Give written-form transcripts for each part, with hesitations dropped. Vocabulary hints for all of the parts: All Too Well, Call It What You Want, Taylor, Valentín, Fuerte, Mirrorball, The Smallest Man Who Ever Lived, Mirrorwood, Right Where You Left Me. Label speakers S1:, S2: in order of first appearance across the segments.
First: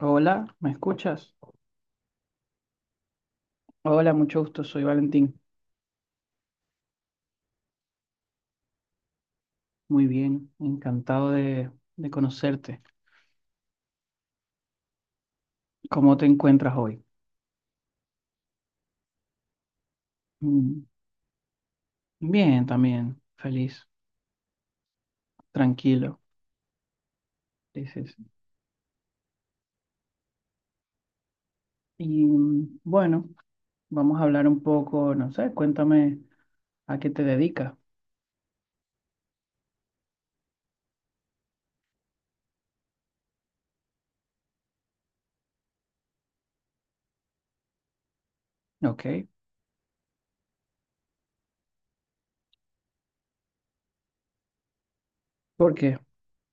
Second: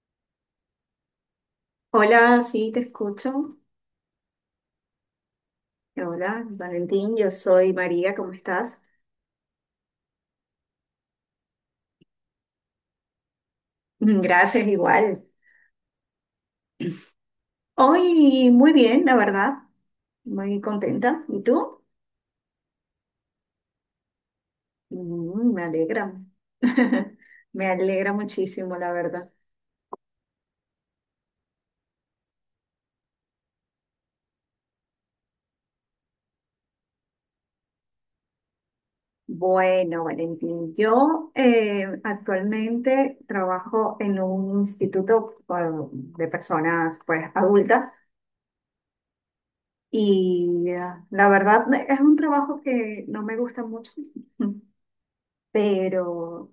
S1: Hola, ¿me escuchas?
S2: Hola, sí, te escucho.
S1: Hola, mucho gusto, soy Valentín.
S2: Hola, Valentín, yo soy María, ¿cómo estás?
S1: Muy bien, encantado de conocerte.
S2: Gracias, igual.
S1: ¿Cómo te encuentras hoy?
S2: Hoy muy bien, la verdad, muy
S1: Mm,
S2: contenta. ¿Y tú?
S1: Bien, también, feliz,
S2: Mm, me alegra.
S1: tranquilo,
S2: Me alegra
S1: dices.
S2: muchísimo, la verdad.
S1: Y bueno, vamos a hablar un poco, no sé, cuéntame a qué te dedicas,
S2: Bueno, Valentín, yo actualmente trabajo en un instituto bueno, de personas pues adultas
S1: ¿ok?
S2: y la verdad es un trabajo que no me gusta mucho,
S1: ¿Por qué?
S2: pero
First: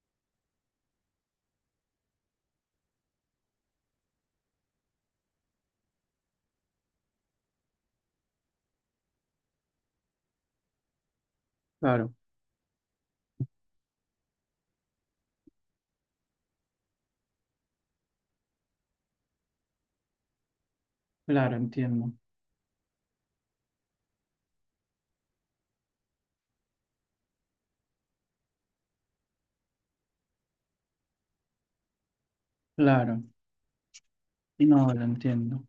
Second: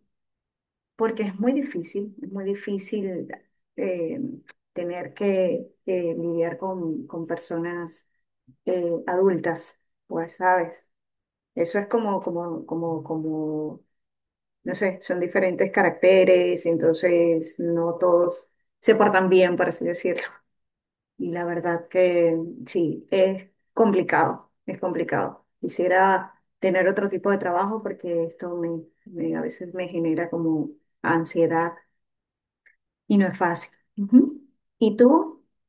S2: porque es muy difícil eh, tener que lidiar con personas adultas, pues, ¿sabes? Eso es
S1: Claro,
S2: como, no sé, son diferentes caracteres, entonces no todos se portan bien, por así decirlo. Y la
S1: claro,
S2: verdad
S1: entiendo,
S2: que sí, es complicado, es complicado. Quisiera tener otro tipo de trabajo porque esto a veces me genera como ansiedad. Y
S1: claro,
S2: no es fácil. Ujú.
S1: no,
S2: ¿Y
S1: lo
S2: tú?
S1: entiendo.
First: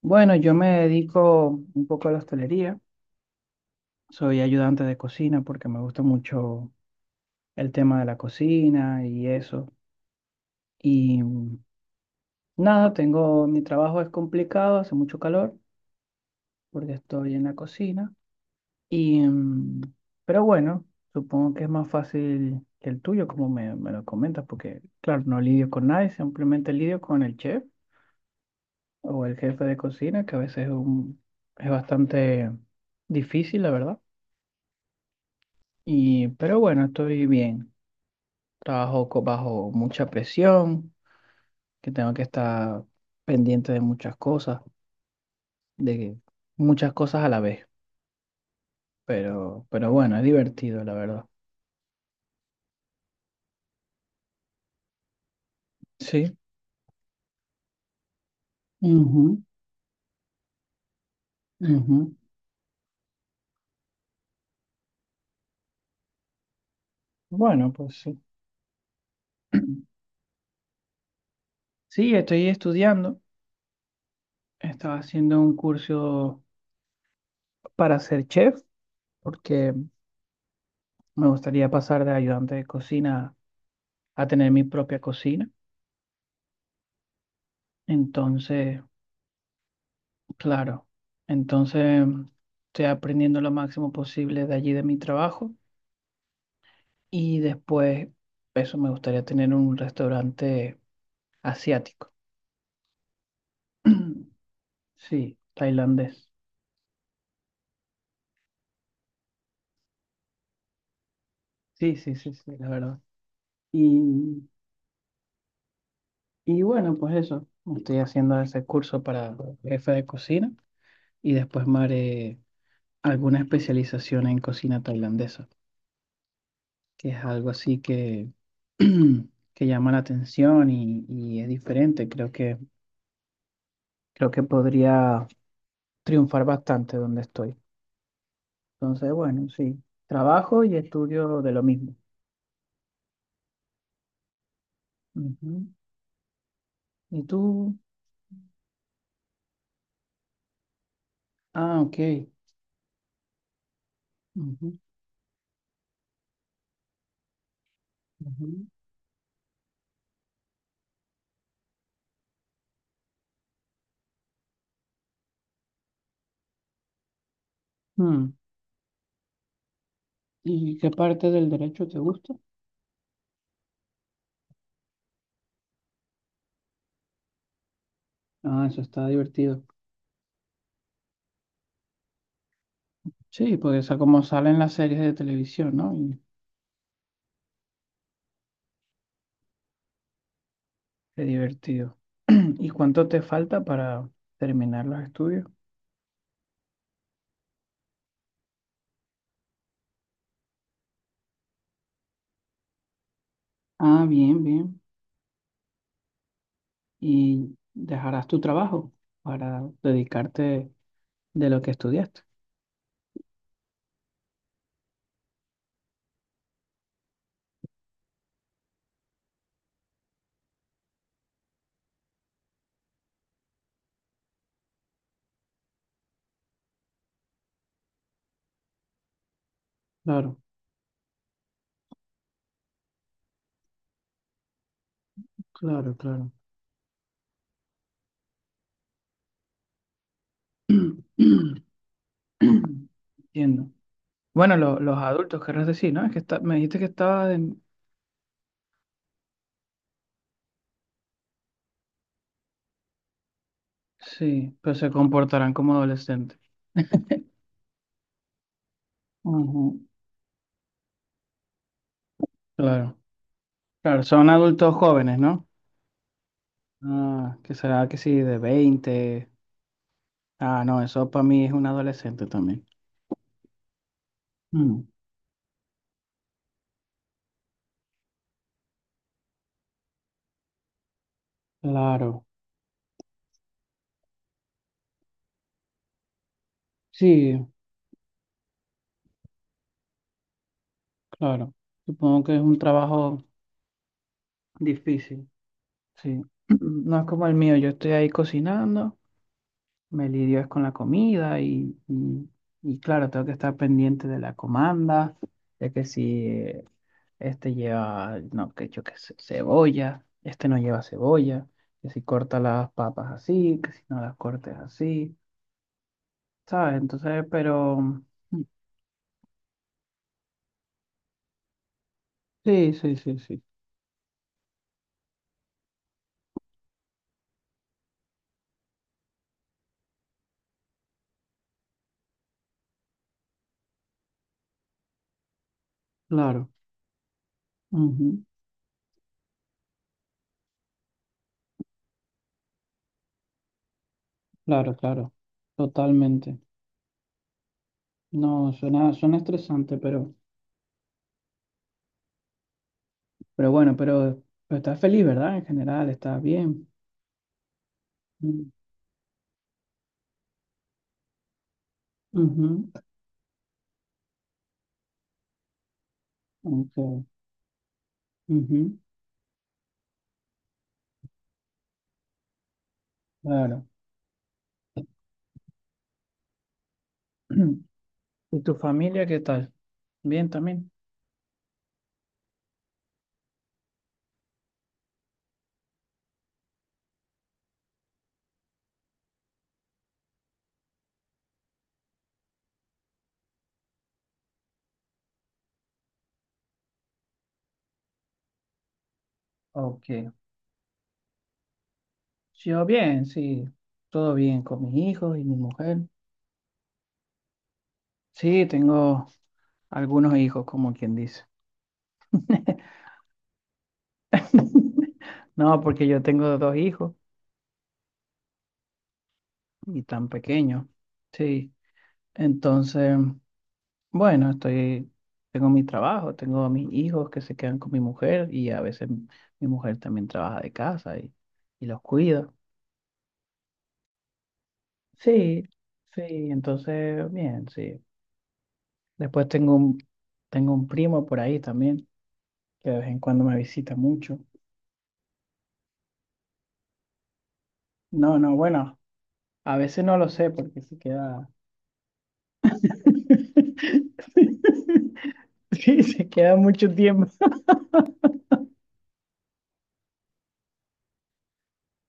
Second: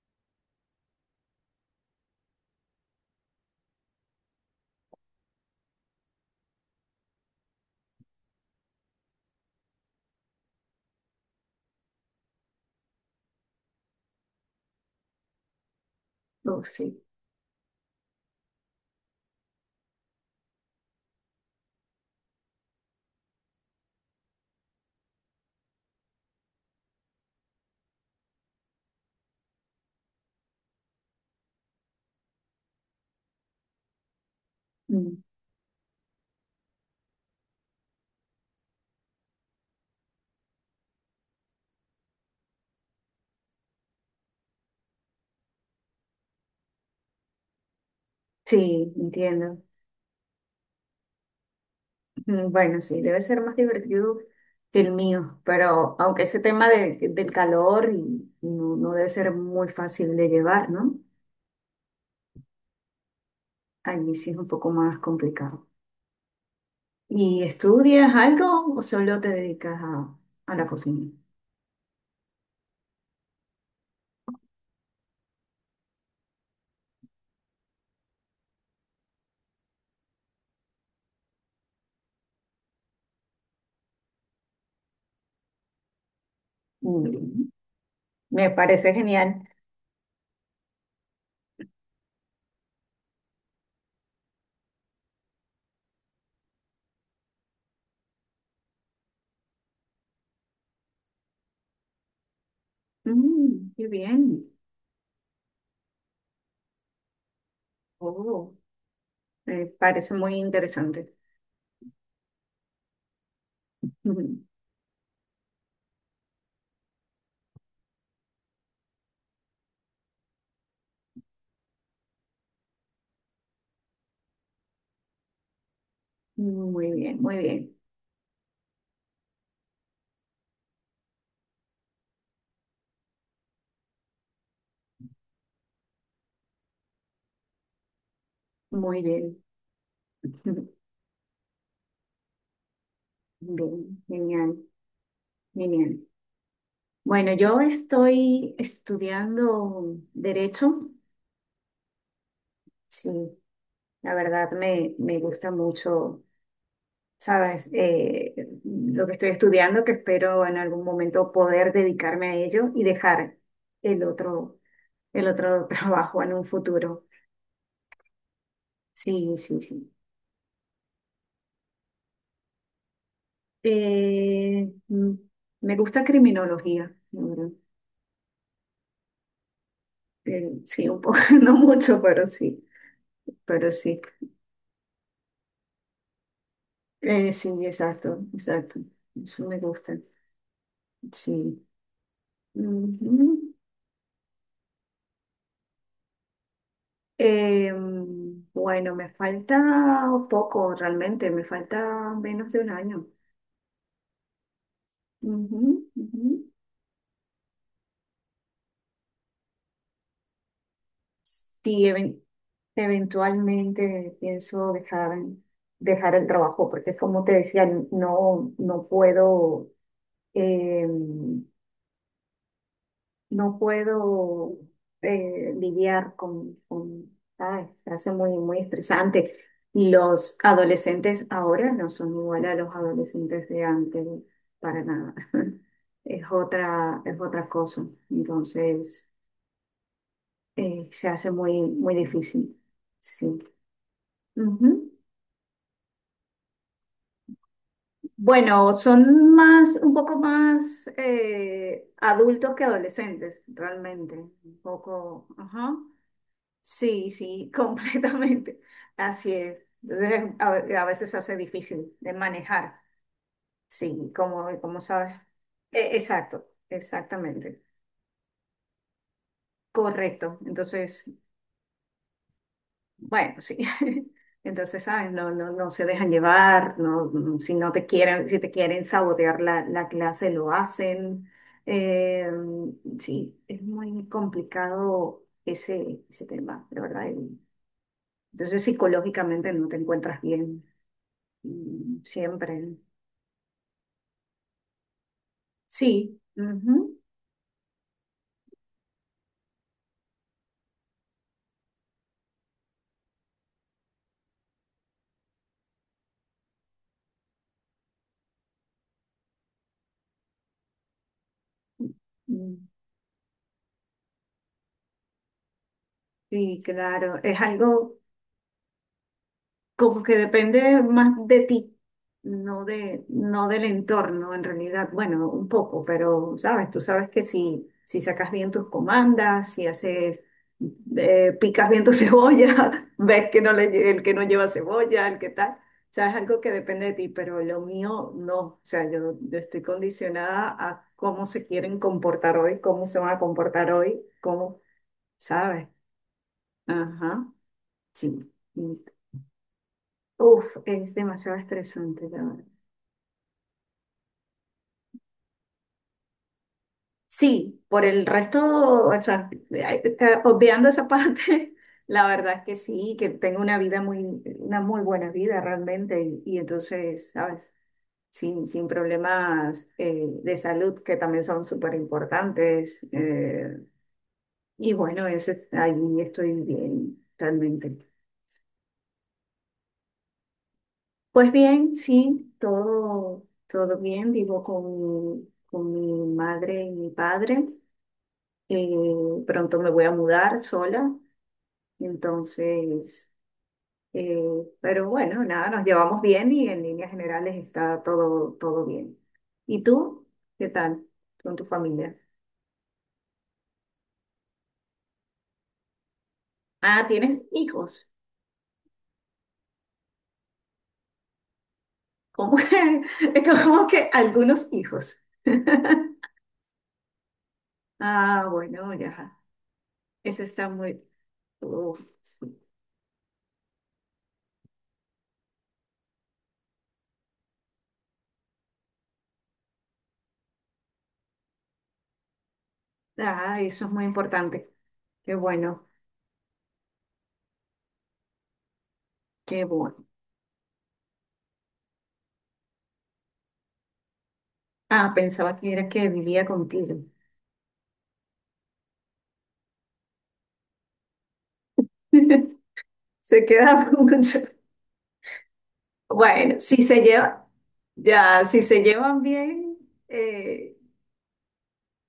S1: Bueno, yo me dedico un poco a la hostelería, soy ayudante de cocina porque me gusta mucho el tema de la cocina y eso. Y nada, mi trabajo es complicado, hace mucho calor
S2: Oh,
S1: porque
S2: sí.
S1: estoy en la cocina. Y, pero bueno, supongo que es más fácil que el tuyo, como me lo comentas, porque claro, no lidio con nadie, simplemente lidio con el chef o el jefe de cocina, que a veces es bastante difícil, la verdad.
S2: Mm.
S1: Y, pero bueno, estoy bien. Trabajo bajo mucha presión, que tengo que estar pendiente de muchas cosas a la vez.
S2: Sí, entiendo.
S1: Pero bueno, es divertido, la verdad.
S2: Bueno, sí, debe ser más divertido que el mío, pero aunque
S1: Sí.
S2: ese tema del calor no, no debe ser
S1: Ujú,
S2: muy fácil de llevar, ¿no?
S1: ujú.
S2: A mí sí es un poco más complicado. ¿Y
S1: Bueno, pues
S2: estudias
S1: sí.
S2: algo o solo te dedicas a la cocina?
S1: Sí, estoy estudiando. Estaba haciendo un curso para ser chef, porque me gustaría pasar de ayudante de cocina a tener mi propia cocina.
S2: Mm, me
S1: Entonces,
S2: parece genial.
S1: claro, entonces estoy aprendiendo lo máximo posible de allí, de mi trabajo. Y después, eso, me gustaría tener un restaurante asiático.
S2: Mm, qué bien.
S1: Sí, tailandés.
S2: Oh, me parece muy interesante.
S1: Sí, sí, sí, sí, la verdad.
S2: Ujú.
S1: Y, y bueno, pues eso. Estoy haciendo ese curso para jefe de cocina y después me haré alguna especialización en cocina tailandesa,
S2: Muy
S1: que
S2: bien,
S1: es
S2: muy
S1: algo
S2: bien.
S1: así que, que llama la atención y es diferente. Creo que podría triunfar bastante donde estoy.
S2: Muy
S1: Entonces,
S2: bien.
S1: bueno, sí, trabajo y estudio de lo mismo.
S2: Bien, genial,
S1: Ujú.
S2: genial.
S1: ¿Y
S2: Bueno, yo
S1: tú?
S2: estoy estudiando derecho.
S1: Ah, ok.
S2: Sí, la verdad
S1: Ujú,
S2: me gusta mucho, ¿sabes?
S1: ujú.
S2: Lo que estoy estudiando, que espero en algún momento poder dedicarme a ello y dejar el otro, el otro trabajo en un futuro.
S1: Mm,
S2: Sí, sí, sí.
S1: ¿Y qué parte del derecho te gusta?
S2: Eh, mm, me gusta criminología, la verdad.
S1: Ah, eso está divertido.
S2: Sí, un poco, no mucho, pero sí,
S1: Sí,
S2: pero
S1: porque esa
S2: sí.
S1: como sale en las series de televisión, ¿no?
S2: Sí, exacto, exacto. Eso me gusta.
S1: Qué
S2: Sí.
S1: divertido. ¿Y cuánto te
S2: Ujú.
S1: falta para terminar los estudios?
S2: Bueno, me falta poco realmente, me falta menos de un año.
S1: Ah, bien, bien.
S2: Ujú, ujú.
S1: ¿Y dejarás tu trabajo para dedicarte de lo que
S2: Sí,
S1: estudiaste?
S2: eventualmente pienso dejar, dejar el trabajo, porque como te decía, no, no puedo. em, no puedo lidiar ay, se hace muy, muy estresante. Y los
S1: Claro,
S2: adolescentes ahora no son igual a los adolescentes de antes, para nada.
S1: claro, claro.
S2: Es otra cosa. Entonces, se hace muy, muy difícil. Sí.
S1: Entiendo. Bueno,
S2: Ujú.
S1: los adultos, querrás decir, ¿no? Es que me dijiste que estaba en...
S2: Bueno, son más, un poco más adultos que adolescentes, realmente.
S1: Sí,
S2: Un
S1: pero se
S2: poco,
S1: comportarán como
S2: ajá.
S1: adolescentes.
S2: Sí, sí, completamente. Así es.
S1: Ujú.
S2: Entonces, a veces se hace difícil de manejar.
S1: Claro, claro,
S2: Sí,
S1: son
S2: como,
S1: adultos
S2: como sabes.
S1: jóvenes, ¿no?
S2: Exacto,
S1: Ah, que
S2: exactamente.
S1: será que sí, de 20.
S2: Correcto.
S1: Ah, no,
S2: Entonces,
S1: eso para mí es un adolescente también.
S2: bueno, sí.
S1: Mm,
S2: Entonces, ¿sabes? No, no, no se dejan llevar, no, mm, si no te quieren, si te quieren sabotear la clase, lo hacen.
S1: claro,
S2: Sí, es muy complicado ese, ese tema, de verdad.
S1: sí,
S2: Entonces, psicológicamente no te encuentras bien.
S1: claro.
S2: Mm,
S1: Supongo que es un
S2: siempre.
S1: trabajo difícil,
S2: Sí.
S1: sí. No
S2: Ujú.
S1: es como el mío, yo estoy ahí cocinando, me lidio es con la comida y, y claro, tengo que estar pendiente de la comanda, de que si este lleva, no, que yo qué sé, cebolla, este no lleva cebolla, que si corta
S2: Mm,
S1: las papas así, que si no las cortes así,
S2: Sí,
S1: ¿sabes?
S2: claro.
S1: Entonces,
S2: Es
S1: pero,
S2: algo
S1: mm.
S2: como que depende más de ti, no
S1: Sí, sí, sí, sí.
S2: no del entorno en realidad. Bueno, un poco, pero sabes, tú sabes que si, si sacas bien tus comandas, si haces, picas bien tu cebolla, ves que no le, el que no lleva cebolla, el que tal. O sea, es algo
S1: Claro,
S2: que depende de ti, pero lo mío
S1: ujú,
S2: no. O sea, yo estoy condicionada a cómo se quieren comportar hoy, cómo se van a comportar hoy, cómo,
S1: claro, claro,
S2: ¿sabes?
S1: totalmente.
S2: Ajá, sí.
S1: No, suena estresante,
S2: Uf, es demasiado estresante, la verdad.
S1: pero bueno, pero estás feliz, ¿verdad? En general, estás bien.
S2: Sí, por el
S1: Mm,
S2: resto, o sea, obviando esa parte, la verdad que
S1: ujú,
S2: sí, que tengo una vida muy, una muy buena vida realmente, y
S1: ok,
S2: entonces, ¿sabes? Sin
S1: ujú,
S2: problemas de salud que también son súper importantes.
S1: claro.
S2: Y bueno, ese, ahí estoy bien, realmente.
S1: ¿Y tu familia qué tal? ¿Bien también?
S2: Pues bien, sí, todo, todo bien, vivo con mi madre y mi padre. Pronto me voy a mudar sola, entonces, eh, pero bueno, nada, nos llevamos bien y en líneas generales está todo, todo bien. ¿Y
S1: Ok.
S2: tú? ¿Qué tal con tu familia?
S1: Yo bien, sí. Todo bien con mis hijos y mi mujer.
S2: Ah, ¿tienes hijos?
S1: Sí, tengo algunos hijos, como quien dice.
S2: ¿Cómo que, como que algunos hijos?
S1: No, porque yo tengo dos hijos
S2: Ah, bueno, ya.
S1: y tan
S2: Eso está
S1: pequeños.
S2: muy...
S1: Sí.
S2: Uf, sí.
S1: Entonces, bueno, tengo mi trabajo, tengo a mis hijos que se quedan con mi mujer y a veces mi mujer también trabaja de casa y, los cuida.
S2: Ah, eso es muy importante. Qué
S1: Sí,
S2: bueno,
S1: sí, entonces, bien, sí. Después
S2: qué
S1: tengo un,
S2: bueno.
S1: tengo un primo por ahí también, que de vez en cuando me visita mucho.
S2: Ah, pensaba que era que vivía contigo.
S1: No, no, bueno, a veces no lo sé porque se queda...
S2: Se queda mucho.
S1: Sí, se queda
S2: Bueno, si
S1: mucho
S2: se
S1: tiempo.
S2: lleva, ya, si se llevan bien, eh,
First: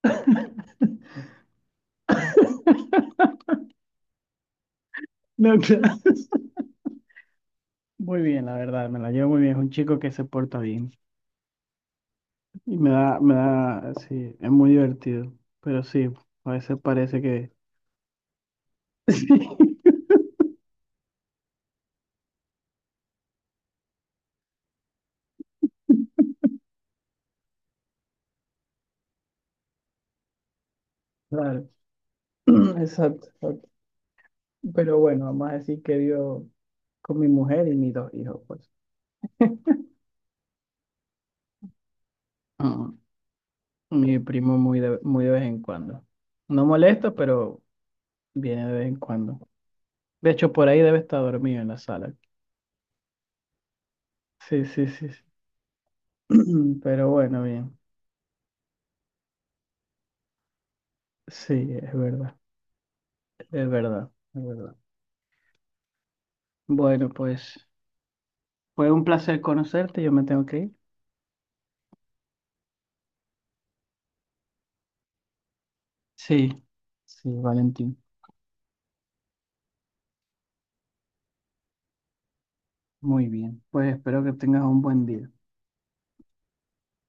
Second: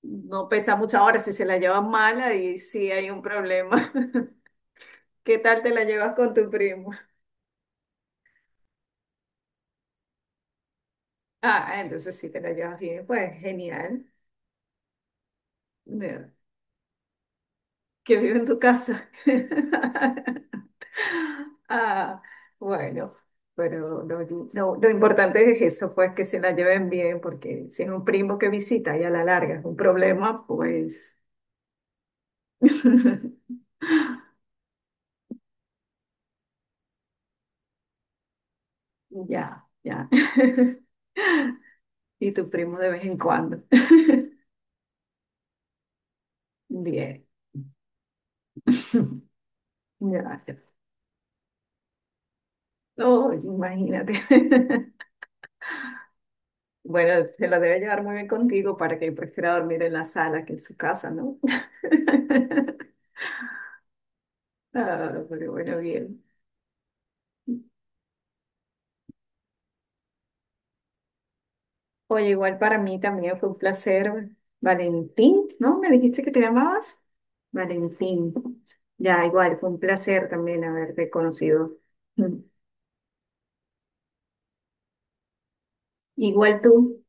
S2: no pesa mucho. Ahora, si se la llevan mala, y sí hay un problema. ¿Qué
S1: No,
S2: tal te la
S1: claro.
S2: llevas con tu primo?
S1: Muy bien, la verdad, me la llevo muy bien. Es un chico que se porta bien.
S2: Ah, entonces sí te la
S1: Y
S2: llevas
S1: me
S2: bien,
S1: da, me
S2: pues
S1: da,
S2: genial.
S1: sí, es muy divertido. Pero sí,
S2: No,
S1: a veces parece que...
S2: que vive en tu casa.
S1: Sí,
S2: Ah, bueno, pero lo importante es eso, pues que se la lleven bien, porque si es un primo que visita y a la larga es un problema, pues
S1: claro, exacto, exacto. Pero bueno, vamos a decir que vivo con mi mujer y mis dos hijos, pues.
S2: ya, ya. Y tu primo de
S1: Ah,
S2: vez en cuando.
S1: mi primo muy de vez en cuando. No molesta,
S2: Bien.
S1: pero viene de vez en cuando. De hecho,
S2: Gracias.
S1: por ahí debe estar dormido en la sala.
S2: Oh, imagínate.
S1: Sí, sí, sí, sí. Pero
S2: Bueno,
S1: bueno,
S2: se la
S1: bien.
S2: debe llevar muy bien contigo para que prefiera dormir en la sala que en su casa, ¿no?
S1: Sí, es verdad, es verdad, es verdad.
S2: Ah, pero bueno, bien.
S1: Bueno, pues fue un placer conocerte. Yo me tengo que ir.
S2: Oye, igual para mí también fue un placer. Valentín, ¿no? ¿Me dijiste que te
S1: Sí,
S2: llamabas?
S1: sí, Valentín.
S2: Valentín. Ya, igual, fue un placer también haberte conocido.
S1: Muy bien. Pues espero que tengas un buen día.
S2: Igual tú.